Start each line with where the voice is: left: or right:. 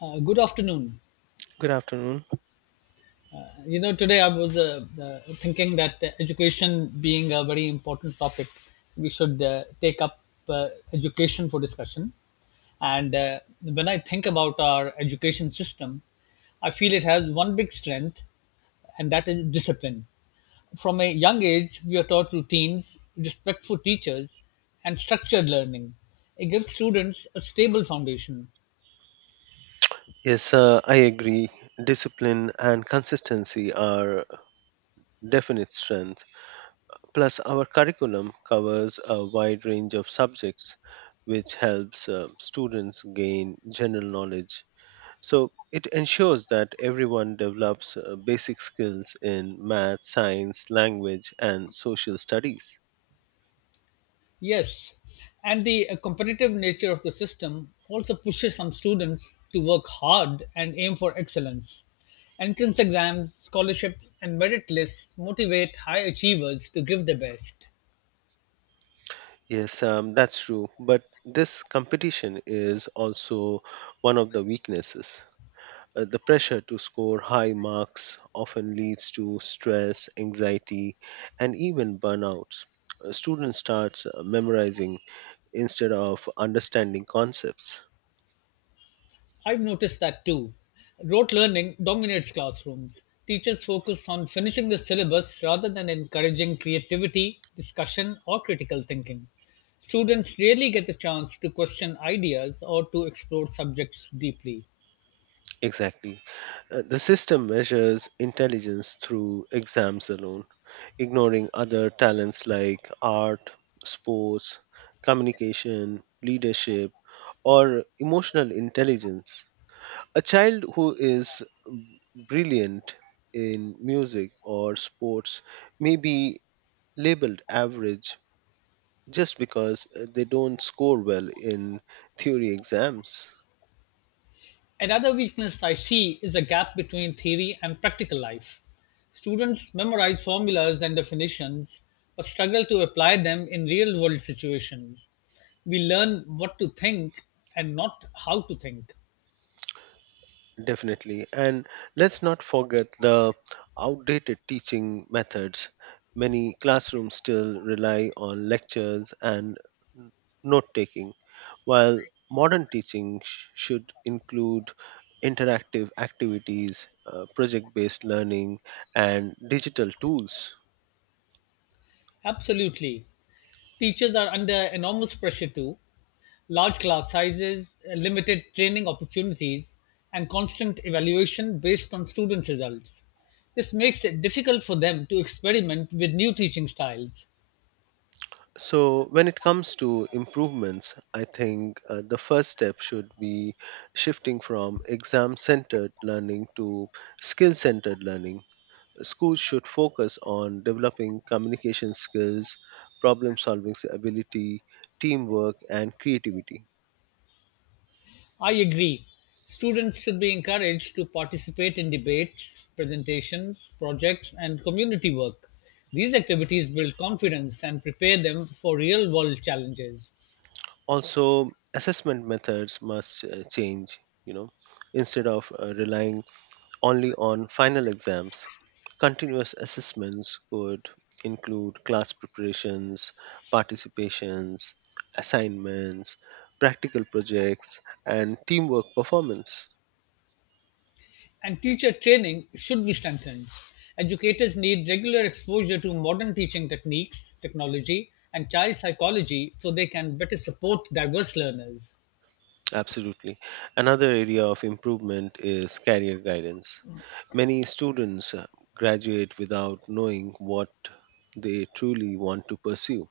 left: Good afternoon.
right: Good afternoon.
left: Today I was thinking that education being a very important topic, we should take up education for discussion. And when I think about our education system, I feel it has one big strength, and that is discipline. From a young age, we are taught routines, respect for teachers, and structured learning. It gives students a stable foundation.
right: Yes, I agree. Discipline and consistency are definite strength. Plus, our curriculum covers a wide range of subjects, which helps students gain general knowledge. So, it ensures that everyone develops basic skills in math, science, language, and social studies.
left: Yes, and the competitive nature of the system also pushes some students to work hard and aim for excellence. Entrance exams, scholarships, and merit lists motivate high achievers to give their best.
right: Yes, that's true. But this competition is also one of the weaknesses. The pressure to score high marks often leads to stress, anxiety, and even burnouts. Students start memorizing instead of understanding concepts.
left: I've noticed that too. Rote learning dominates classrooms. Teachers focus on finishing the syllabus rather than encouraging creativity, discussion, or critical thinking. Students rarely get the chance to question ideas or to explore subjects deeply.
right: Exactly. The system measures intelligence through exams alone, ignoring other talents like art, sports, communication, leadership, or emotional intelligence. A child who is brilliant in music or sports may be labeled average just because they don't score well in theory exams.
left: Another weakness I see is a gap between theory and practical life. Students memorize formulas and definitions, but struggle to apply them in real world situations. We learn what to think and not how to think.
right: Definitely. And let's not forget the outdated teaching methods. Many classrooms still rely on lectures and note taking. While modern teaching should include interactive activities, project based learning, and digital tools.
left: Absolutely. Teachers are under enormous pressure too. Large class sizes, limited training opportunities, and constant evaluation based on students' results. This makes it difficult for them to experiment with new teaching styles.
right: So, when it comes to improvements, I think the first step should be shifting from exam centered learning to skill centered learning. Schools should focus on developing communication skills, problem solving ability, teamwork, and creativity.
left: I agree. Students should be encouraged to participate in debates, presentations, projects, and community work. These activities build confidence and prepare them for real world challenges.
right: Also assessment methods must change, you know, instead of relying only on final exams. Continuous assessments could include class preparations, participations, assignments, practical projects, and teamwork performance.
left: And teacher training should be strengthened. Educators need regular exposure to modern teaching techniques, technology, and child psychology so they can better support diverse learners.
right: Absolutely, another area of improvement is career guidance. Many students graduate without knowing what they truly want to pursue.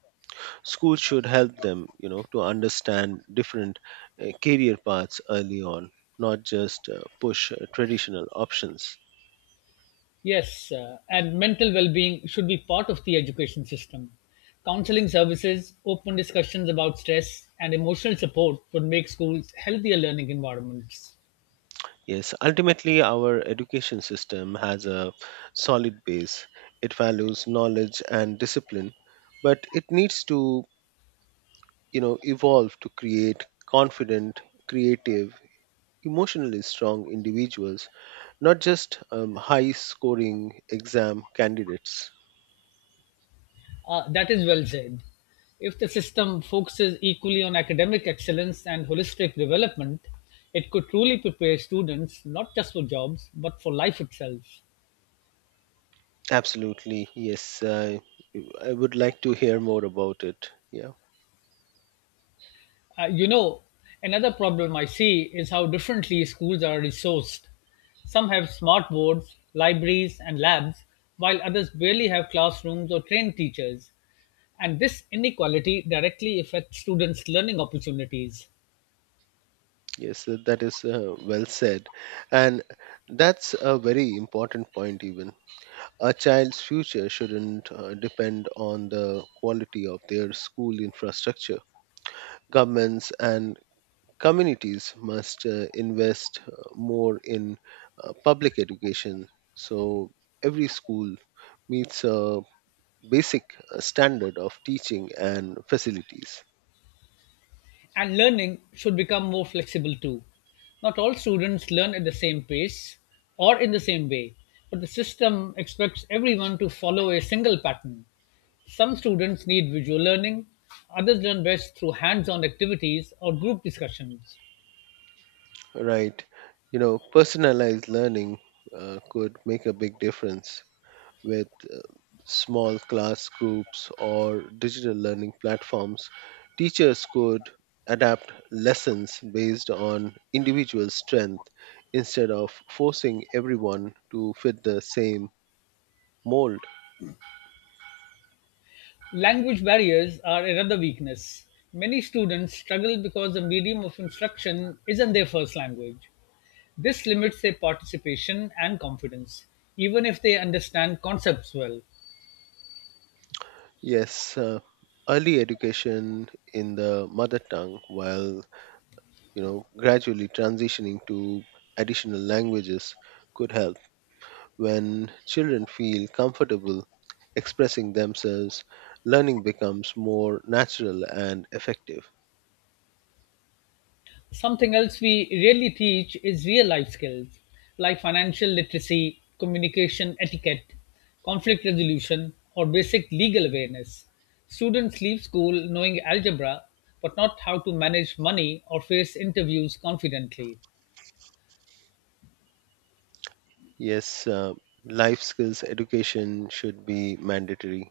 right: Schools should help them, you know, to understand different career paths early on, not just push traditional options.
left: Yes, and mental well being should be part of the education system. Counseling services, open discussions about stress, and emotional support would make schools healthier learning environments.
right: Yes, ultimately, our education system has a solid base. It values knowledge and discipline, but it needs to, you know, evolve to create confident, creative, emotionally strong individuals, not just high scoring exam candidates.
left: That is well said. If the system focuses equally on academic excellence and holistic development, it could truly prepare students not just for jobs but for life itself.
right: Absolutely, yes. I would like to hear more about it. Yeah,
left: Uh, you know, Another problem I see is how differently schools are resourced. Some have smart boards, libraries, and labs, while others barely have classrooms or trained teachers. And this inequality directly affects students' learning opportunities.
right: yes, that is well said. And that's a very important point, even. A child's future shouldn't depend on the quality of their school infrastructure. Governments and communities must invest more in public education, so every school meets a basic standard of teaching and facilities.
left: And learning should become more flexible too. Not all students learn at the same pace or in the same way, but the system expects everyone to follow a single pattern. Some students need visual learning, others learn best through hands on activities or group discussions.
right: Right. You know, personalized learning could make a big difference with small class groups or digital learning platforms. Teachers could adapt lessons based on individual strength instead of forcing everyone to fit the same mold.
left: Language barriers are another weakness. Many students struggle because the medium of instruction isn't their first language. This limits their participation and confidence, even if they understand concepts well.
right: Yes, early education in the mother tongue, while, you know, gradually transitioning to additional languages could help. When children feel comfortable expressing themselves, learning becomes more natural and effective.
left: Something else we really teach is real life skills like financial literacy, communication etiquette, conflict resolution, or basic legal awareness. Students leave school knowing algebra but not how to manage money or face interviews confidently.
right: Yes, life skills education should be mandatory.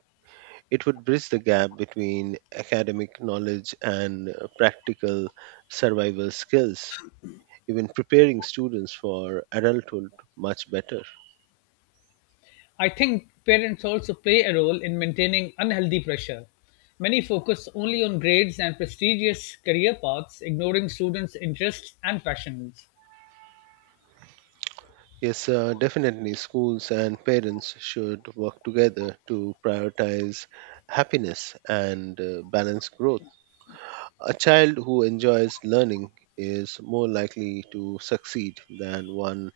right: It would bridge the gap between academic knowledge and practical survival skills, even preparing students for adulthood much better.
left: I think parents also play a role in maintaining unhealthy pressure. Many focus only on grades and prestigious career paths, ignoring students' interests and passions.
right: Yes, definitely. Schools and parents should work together to prioritize happiness and balance growth. A child who enjoys learning is more likely to succeed than one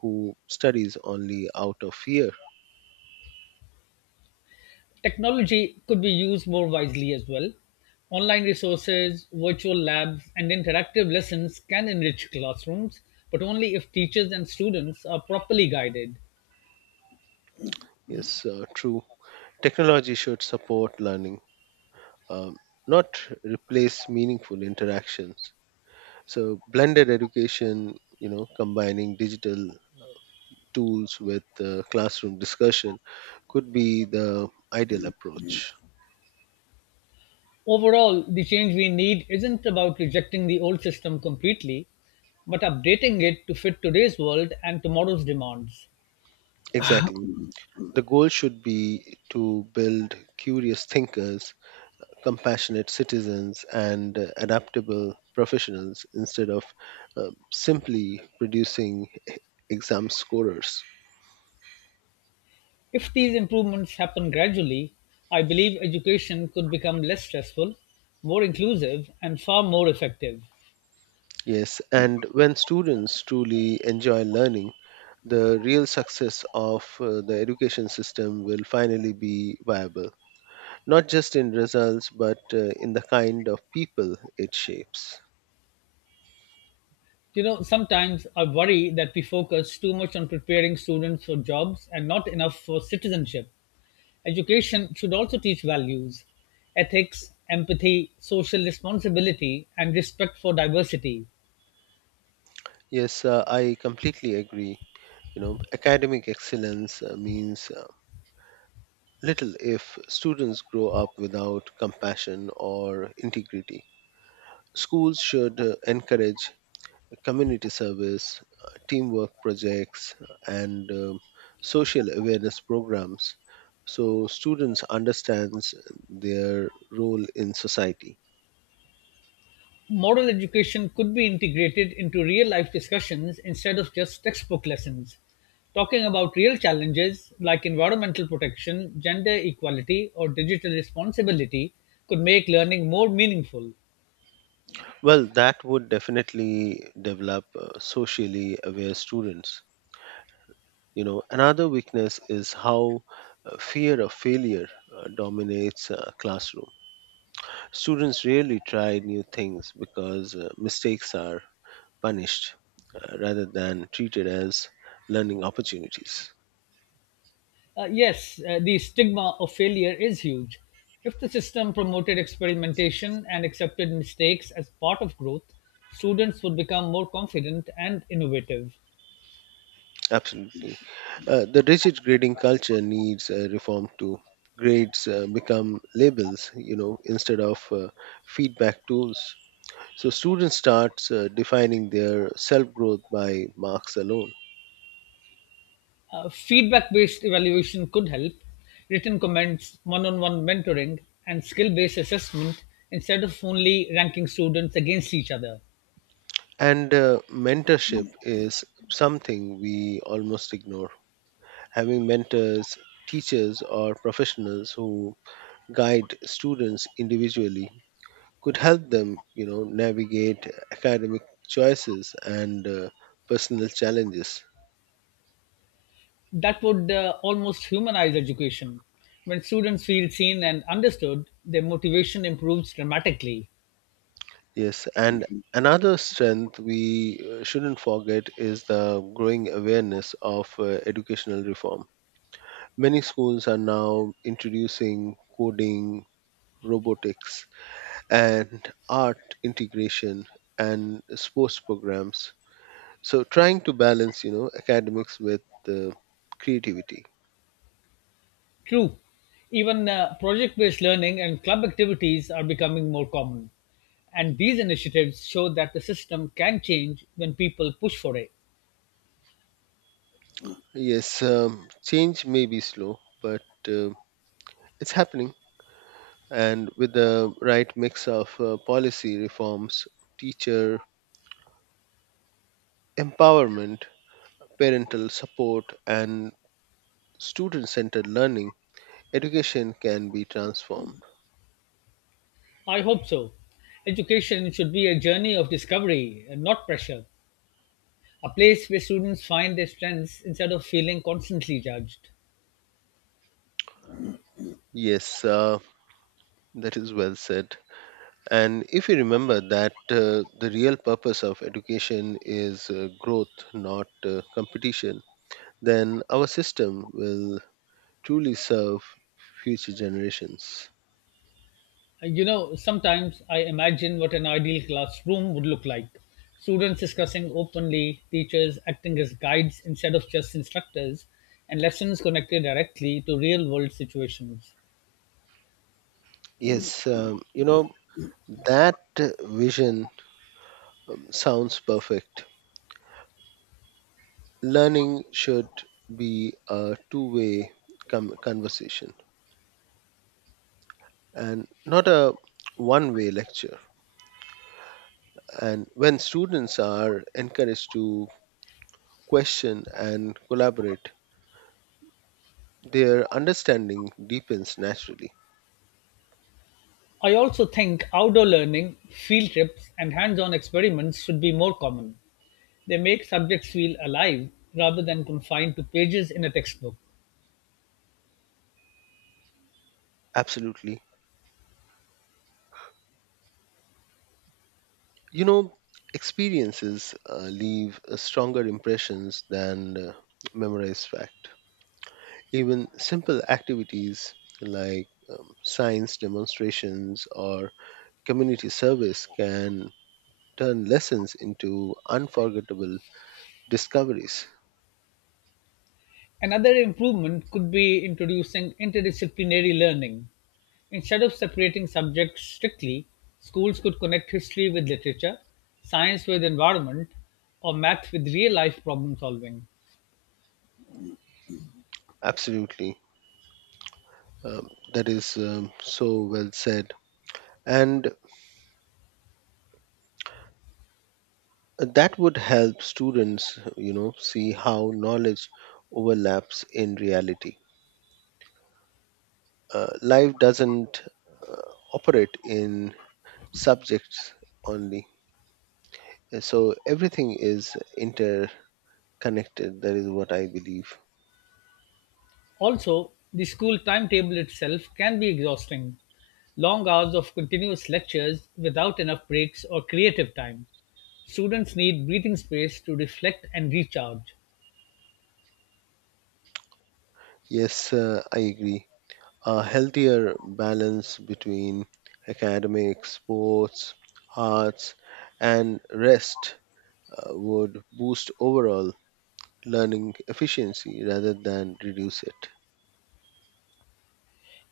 right: who studies only out of fear.
left: Technology could be used more wisely as well. Online resources, virtual labs, and interactive lessons can enrich classrooms, but only if teachers and students are properly guided.
right: Yes, true. Technology should support learning, um, not replace meaningful interactions. So, blended education, you know, combining digital tools with classroom discussion could be the ideal approach.
left: Overall, the change we need isn't about rejecting the old system completely, but updating it to fit today's world and tomorrow's demands.
right: Exactly. The goal should be to build curious thinkers, compassionate citizens, and adaptable professionals instead of simply producing exam scorers.
left: If these improvements happen gradually, I believe education could become less stressful, more inclusive, and far more effective.
right: Yes, and when students truly enjoy learning, the real success of the education system will finally be viable, not just in results, but in the kind of people it shapes.
left: You know, sometimes I worry that we focus too much on preparing students for jobs and not enough for citizenship. Education should also teach values, ethics, empathy, social responsibility, and respect for diversity.
right: Yes, I completely agree. You know, academic excellence means little if students grow up without compassion or integrity. Schools should encourage community service, teamwork projects, and social awareness programs so students understands their role in society.
left: Moral education could be integrated into real life discussions instead of just textbook lessons. Talking about real challenges like environmental protection, gender equality, or digital responsibility could make learning more meaningful.
right: Well, that would definitely develop socially aware students. You know, another weakness is how fear of failure dominates classroom. Students rarely try new things because mistakes are punished rather than treated as learning opportunities.
left: Yes, the stigma of failure is huge. If the system promoted experimentation and accepted mistakes as part of growth, students would become more confident and innovative.
right: Absolutely. The rigid grading culture needs reform too. Grades become labels, you know, instead of feedback tools. So students start defining their self growth by marks alone.
left: Feedback based evaluation could help. Written comments, one on one mentoring, and skill based assessment instead of only ranking students against each other.
right: And mentorship is something we almost ignore. Having mentors, teachers, or professionals who guide students individually could help them, you know, navigate academic choices and personal challenges.
left: That would almost humanize education. When students feel seen and understood, their motivation improves dramatically.
right: Yes, and another strength we shouldn't forget is the growing awareness of educational reform. Many schools are now introducing coding, robotics, and art integration and sports programs. So trying to balance, you know, academics with uh, creativity.
left: True. Even project based learning and club activities are becoming more common. And these initiatives show that the system can change when people push for it.
right: Yes, change may be slow, but uh, it's happening. And with the right mix of policy reforms, teacher empowerment, parental support, and student centered learning, education can be transformed.
left: I hope so. Education should be a journey of discovery and not pressure, a place where students find their strengths instead of feeling constantly judged.
right: Yes, that is well said. And if you remember that the real purpose of education is growth, not competition, then our system will truly serve future generations.
left: You know, sometimes I imagine what an ideal classroom would look like. Students discussing openly, teachers acting as guides instead of just instructors, and lessons connected directly to real world situations.
right: Yes, you know, that vision sounds perfect. Learning should be a two way conversation and not a one way lecture, and when students are encouraged to question, and collaborate, their understanding deepens naturally.
left: I also think outdoor learning, field trips, and hands on experiments should be more common. They make subjects feel alive rather than confined to pages in a textbook.
right: Absolutely. You know, experiences leave stronger impressions than memorized fact. Even simple activities like science demonstrations or community service can turn lessons into unforgettable discoveries.
left: Another improvement could be introducing interdisciplinary learning. Instead of separating subjects strictly, schools could connect history with literature, science with environment, or math with real life problem solving.
right: Absolutely. Um, that is so well said. And that would help students, you know, see how knowledge overlaps in reality. Life doesn't uh, operate in subjects only. So everything is interconnected, that is what I believe.
left: Also, the school timetable itself can be exhausting. Long hours of continuous lectures without enough breaks or creative time. Students need breathing space to reflect and recharge.
right: Yes, I agree. A healthier balance between academics, sports, arts, and rest would boost overall learning efficiency rather than reduce it.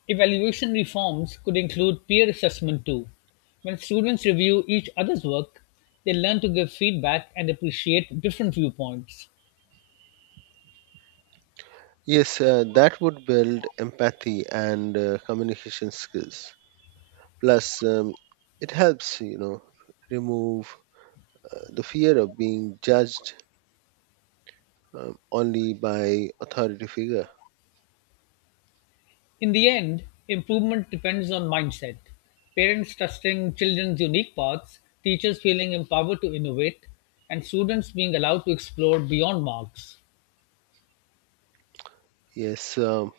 left: Evaluation reforms could include peer assessment too. When students review each other's work, they learn to give feedback and appreciate different viewpoints.
right: Yes, that would build empathy and communication skills. Plus, it helps, you know, remove the fear of being judged only by authority figure.
left: In the end, improvement depends on mindset. Parents trusting children's unique paths, teachers feeling empowered to innovate, and students being allowed to explore beyond marks.
right: Yes,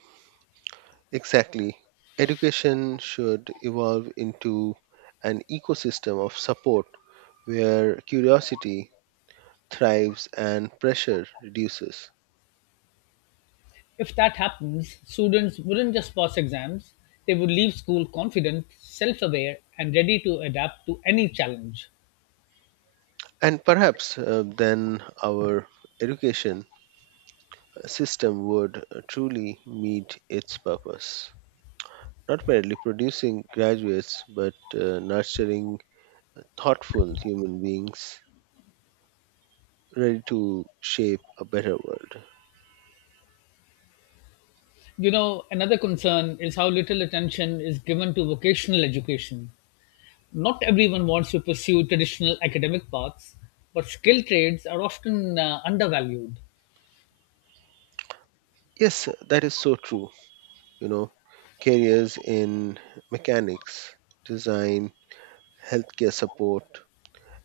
right: exactly. Education should evolve into an ecosystem of support where curiosity thrives and pressure reduces.
left: If that happens, students wouldn't just pass exams, they would leave school confident, self aware, and ready to adapt to any challenge.
right: And perhaps then our education system would truly meet its purpose, not merely producing graduates, but nurturing thoughtful human beings ready to shape a better world.
left: You know, another concern is how little attention is given to vocational education. Not everyone wants to pursue traditional academic paths, but skilled trades are often undervalued.
right: Yes, that is so true. You know, careers in mechanics, design, healthcare support,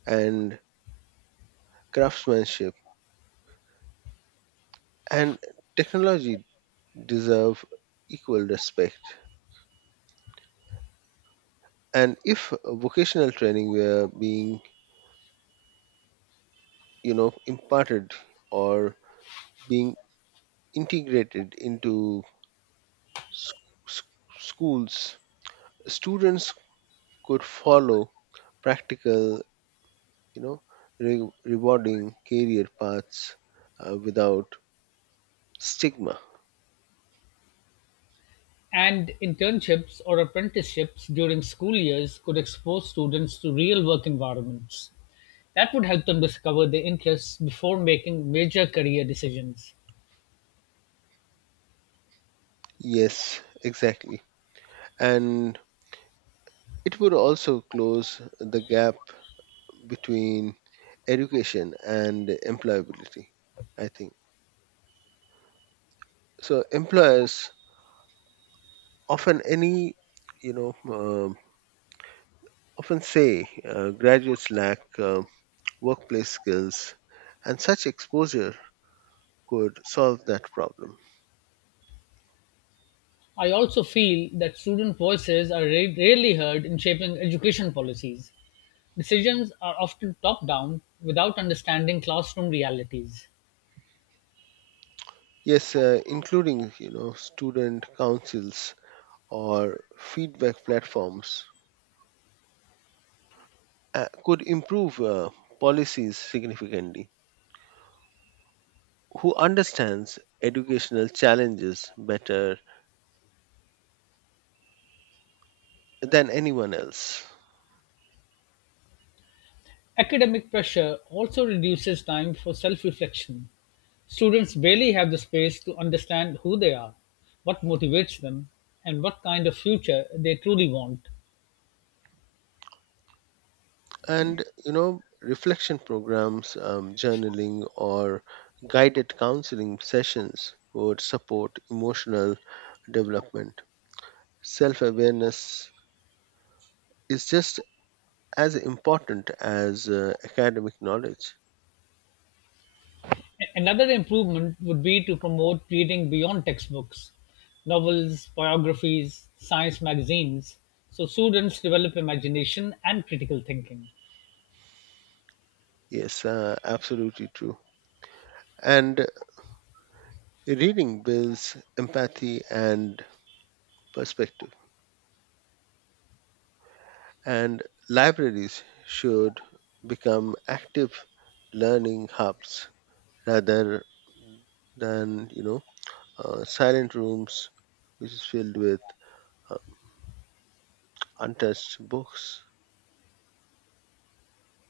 right: and craftsmanship and technology deserve equal respect. And if vocational training were being, you know, imparted or being integrated into s- s- schools, students could follow practical, you know, rewarding career paths without stigma.
left: And internships or apprenticeships during school years could expose students to real work environments. That would help them discover their interests before making major career decisions.
right: Yes, exactly. And it would also close the gap between education and employability, I think. So employers often any, you know, um, often say graduates lack workplace skills, and such exposure could solve that problem.
left: I also feel that student voices are rarely heard in shaping education policies. Decisions are often top-down, without understanding classroom realities.
right: Yes, including, you know, student councils or feedback platforms could improve policies significantly. Who understands educational challenges better than anyone else?
left: Academic pressure also reduces time for self-reflection. Students barely have the space to understand who they are, what motivates them, and what kind of future they truly want.
right: And, you know, reflection programs, journaling or guided counseling sessions would support emotional development. Self-awareness is just as important as academic knowledge.
left: Another improvement would be to promote reading beyond textbooks, novels, biographies, science magazines, so students develop imagination and critical thinking.
right: Yes, absolutely true. And reading builds empathy and perspective. And libraries should become active learning hubs rather than, you know, silent rooms, which is filled with uh, untouched books.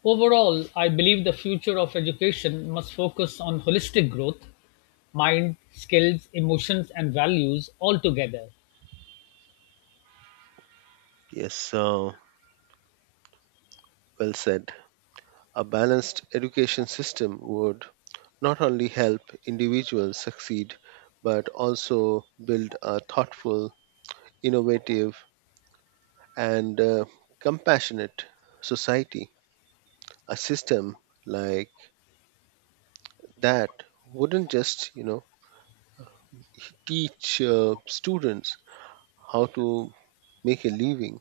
left: Overall, I believe the future of education must focus on holistic growth, mind, skills, emotions, and values all together.
right: Yes, well said. A balanced education system would not only help individuals succeed, but also build a thoughtful, innovative, and compassionate society. A system like that wouldn't just, you know, teach students how to make a living.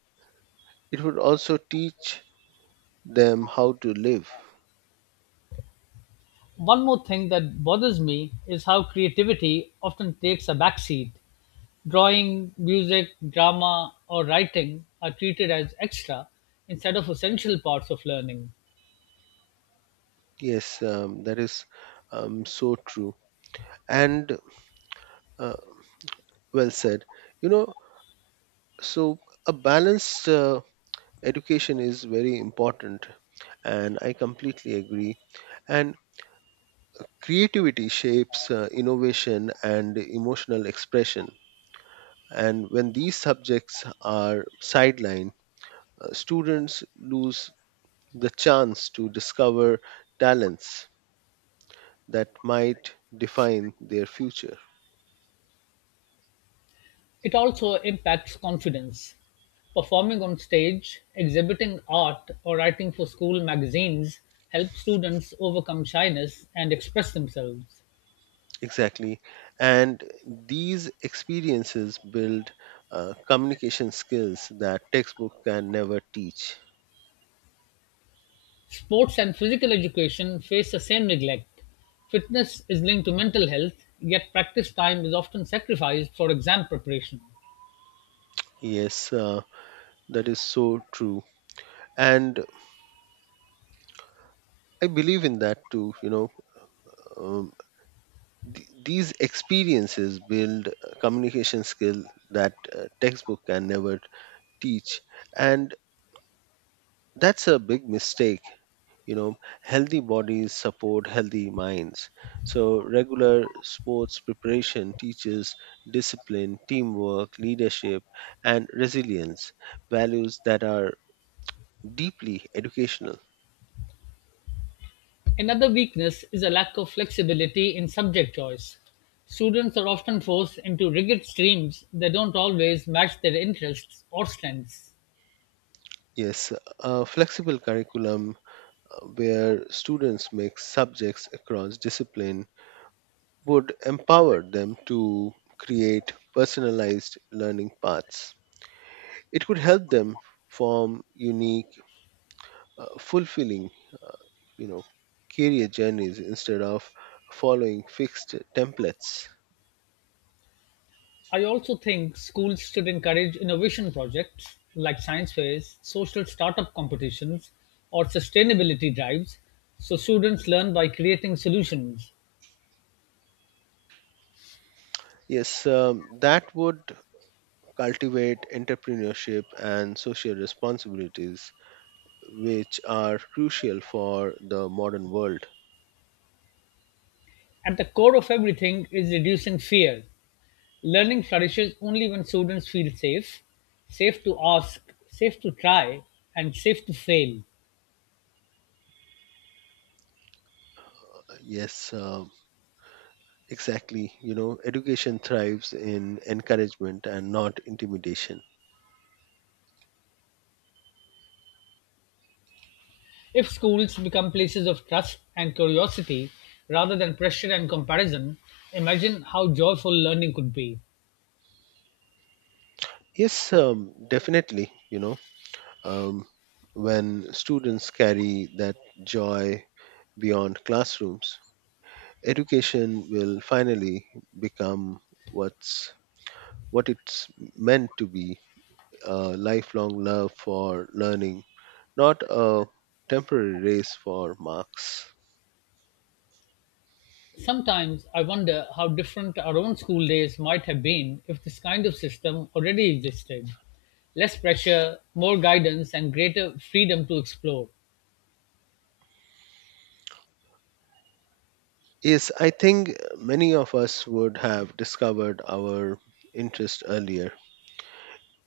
right: It would also teach them how to live.
left: One more thing that bothers me is how creativity often takes a backseat. Drawing, music, drama, or writing are treated as extra instead of essential parts of learning.
right: Yes, that is so true. And uh, well said. You know, so a balanced education is very important, and I completely agree. And creativity shapes innovation and emotional expression. And when these subjects are sidelined, students lose the chance to discover talents that might define their future.
left: It also impacts confidence; performing on stage, exhibiting art, or writing for school magazines help students overcome shyness and express themselves.
right: Exactly. And these experiences build communication skills that textbook can never teach.
left: Sports and physical education face the same neglect. Fitness is linked to mental health, yet practice time is often sacrificed for exam preparation.
right: Yes, that is so true. And I believe in that too. You know, um, these experiences build communication skill that textbook can never teach. And that's a big mistake, you know, healthy bodies support healthy minds. So regular sports preparation teaches discipline, teamwork, leadership, and resilience, values that are deeply educational.
left: Another weakness is a lack of flexibility in subject choice. Students are often forced into rigid streams that don't always match their interests or strengths.
right: Yes, a flexible curriculum where students mix subjects across discipline would empower them to create personalized learning paths. It could help them form unique, fulfilling, uh, you know, career journeys instead of following fixed templates.
left: I also think schools should encourage innovation projects like science fairs, social startup competitions, or sustainability drives so students learn by creating solutions.
right: Yes, that would cultivate entrepreneurship and social responsibilities which are crucial for the modern world.
left: At the core of everything is reducing fear. Learning flourishes only when students feel safe, safe to ask, safe to try, and safe to fail.
right: Yes, exactly, you know, education thrives in encouragement and not intimidation.
left: If schools become places of trust and curiosity rather than pressure and comparison, imagine how joyful learning could be.
right: Yes, definitely, you know, um, when students carry that joy beyond classrooms, education will finally become what's what it's meant to be, a lifelong love for learning, not a temporary race for marks.
left: Sometimes I wonder how different our own school days might have been if this kind of system already existed. Less pressure, more guidance, and greater freedom to explore.
right: Yes, I think many of us would have discovered our interest earlier.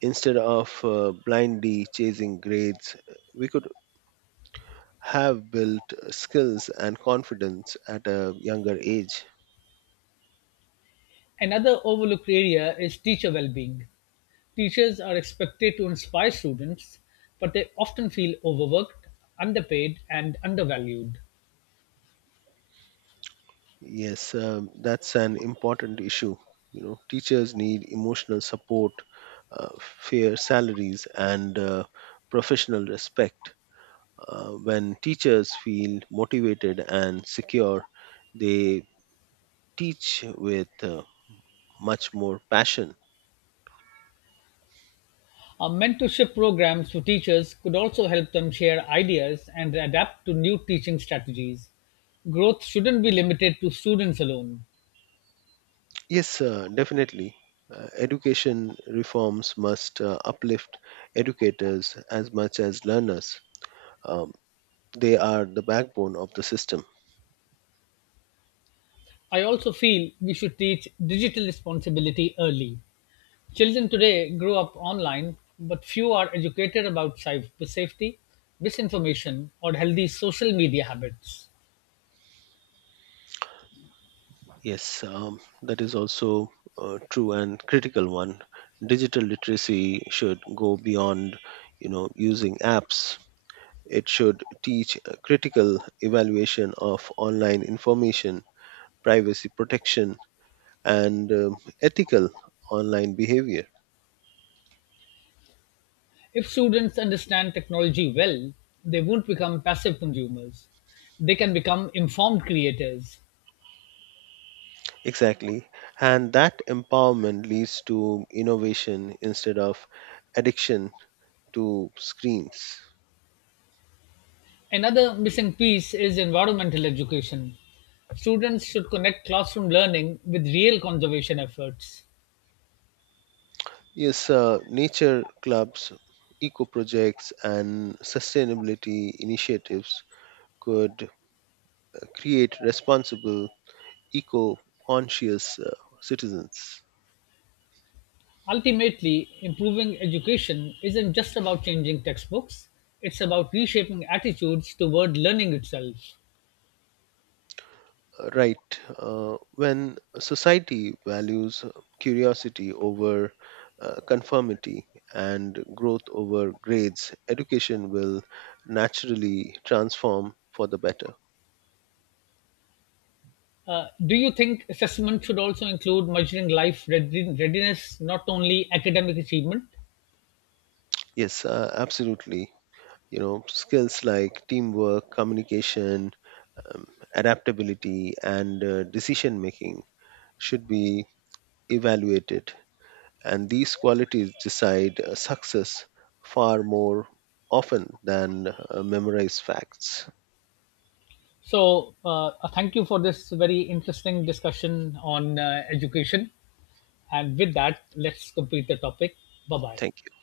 right: Instead of blindly chasing grades, we could have built skills and confidence at a younger age.
left: Another overlooked area is teacher well being. Teachers are expected to inspire students, but they often feel overworked, underpaid, and undervalued.
right: Yes, that's an important issue. You know, teachers need emotional support, fair salaries, and professional respect. When teachers feel motivated and secure, they teach with much more passion.
left: Our mentorship programs for teachers could also help them share ideas and adapt to new teaching strategies. Growth shouldn't be limited to students alone.
right: Yes, definitely. Education reforms must uplift educators as much as learners. Um, they are the backbone of the system.
left: I also feel we should teach digital responsibility early. Children today grow up online, but few are educated about cyber safety, misinformation, or healthy social media habits.
right: Yes, that is also a true and critical one. Digital literacy should go beyond, you know, using apps. It should teach a critical evaluation of online information, privacy protection, and ethical online behavior.
left: If students understand technology well, they won't become passive consumers. They can become informed creators.
right: Exactly. And that empowerment leads to innovation instead of addiction to screens.
left: Another missing piece is environmental education. Students should connect classroom learning with real conservation efforts.
right: Yes, nature clubs, eco projects, and sustainability initiatives could create responsible, eco conscious citizens.
left: Ultimately, improving education isn't just about changing textbooks, it's about reshaping attitudes toward learning itself.
right: Right, when society values curiosity over conformity and growth over grades, education will naturally transform for the better.
left: Do you think assessment should also include measuring life readiness, not only academic achievement?
right: Yes, absolutely. You know, skills like teamwork, communication, um, adaptability, and decision making should be evaluated, and these qualities decide success far more often than memorized facts.
left: So, thank you for this very interesting discussion on education. And with that, let's complete the topic. Bye bye.
right: Thank you.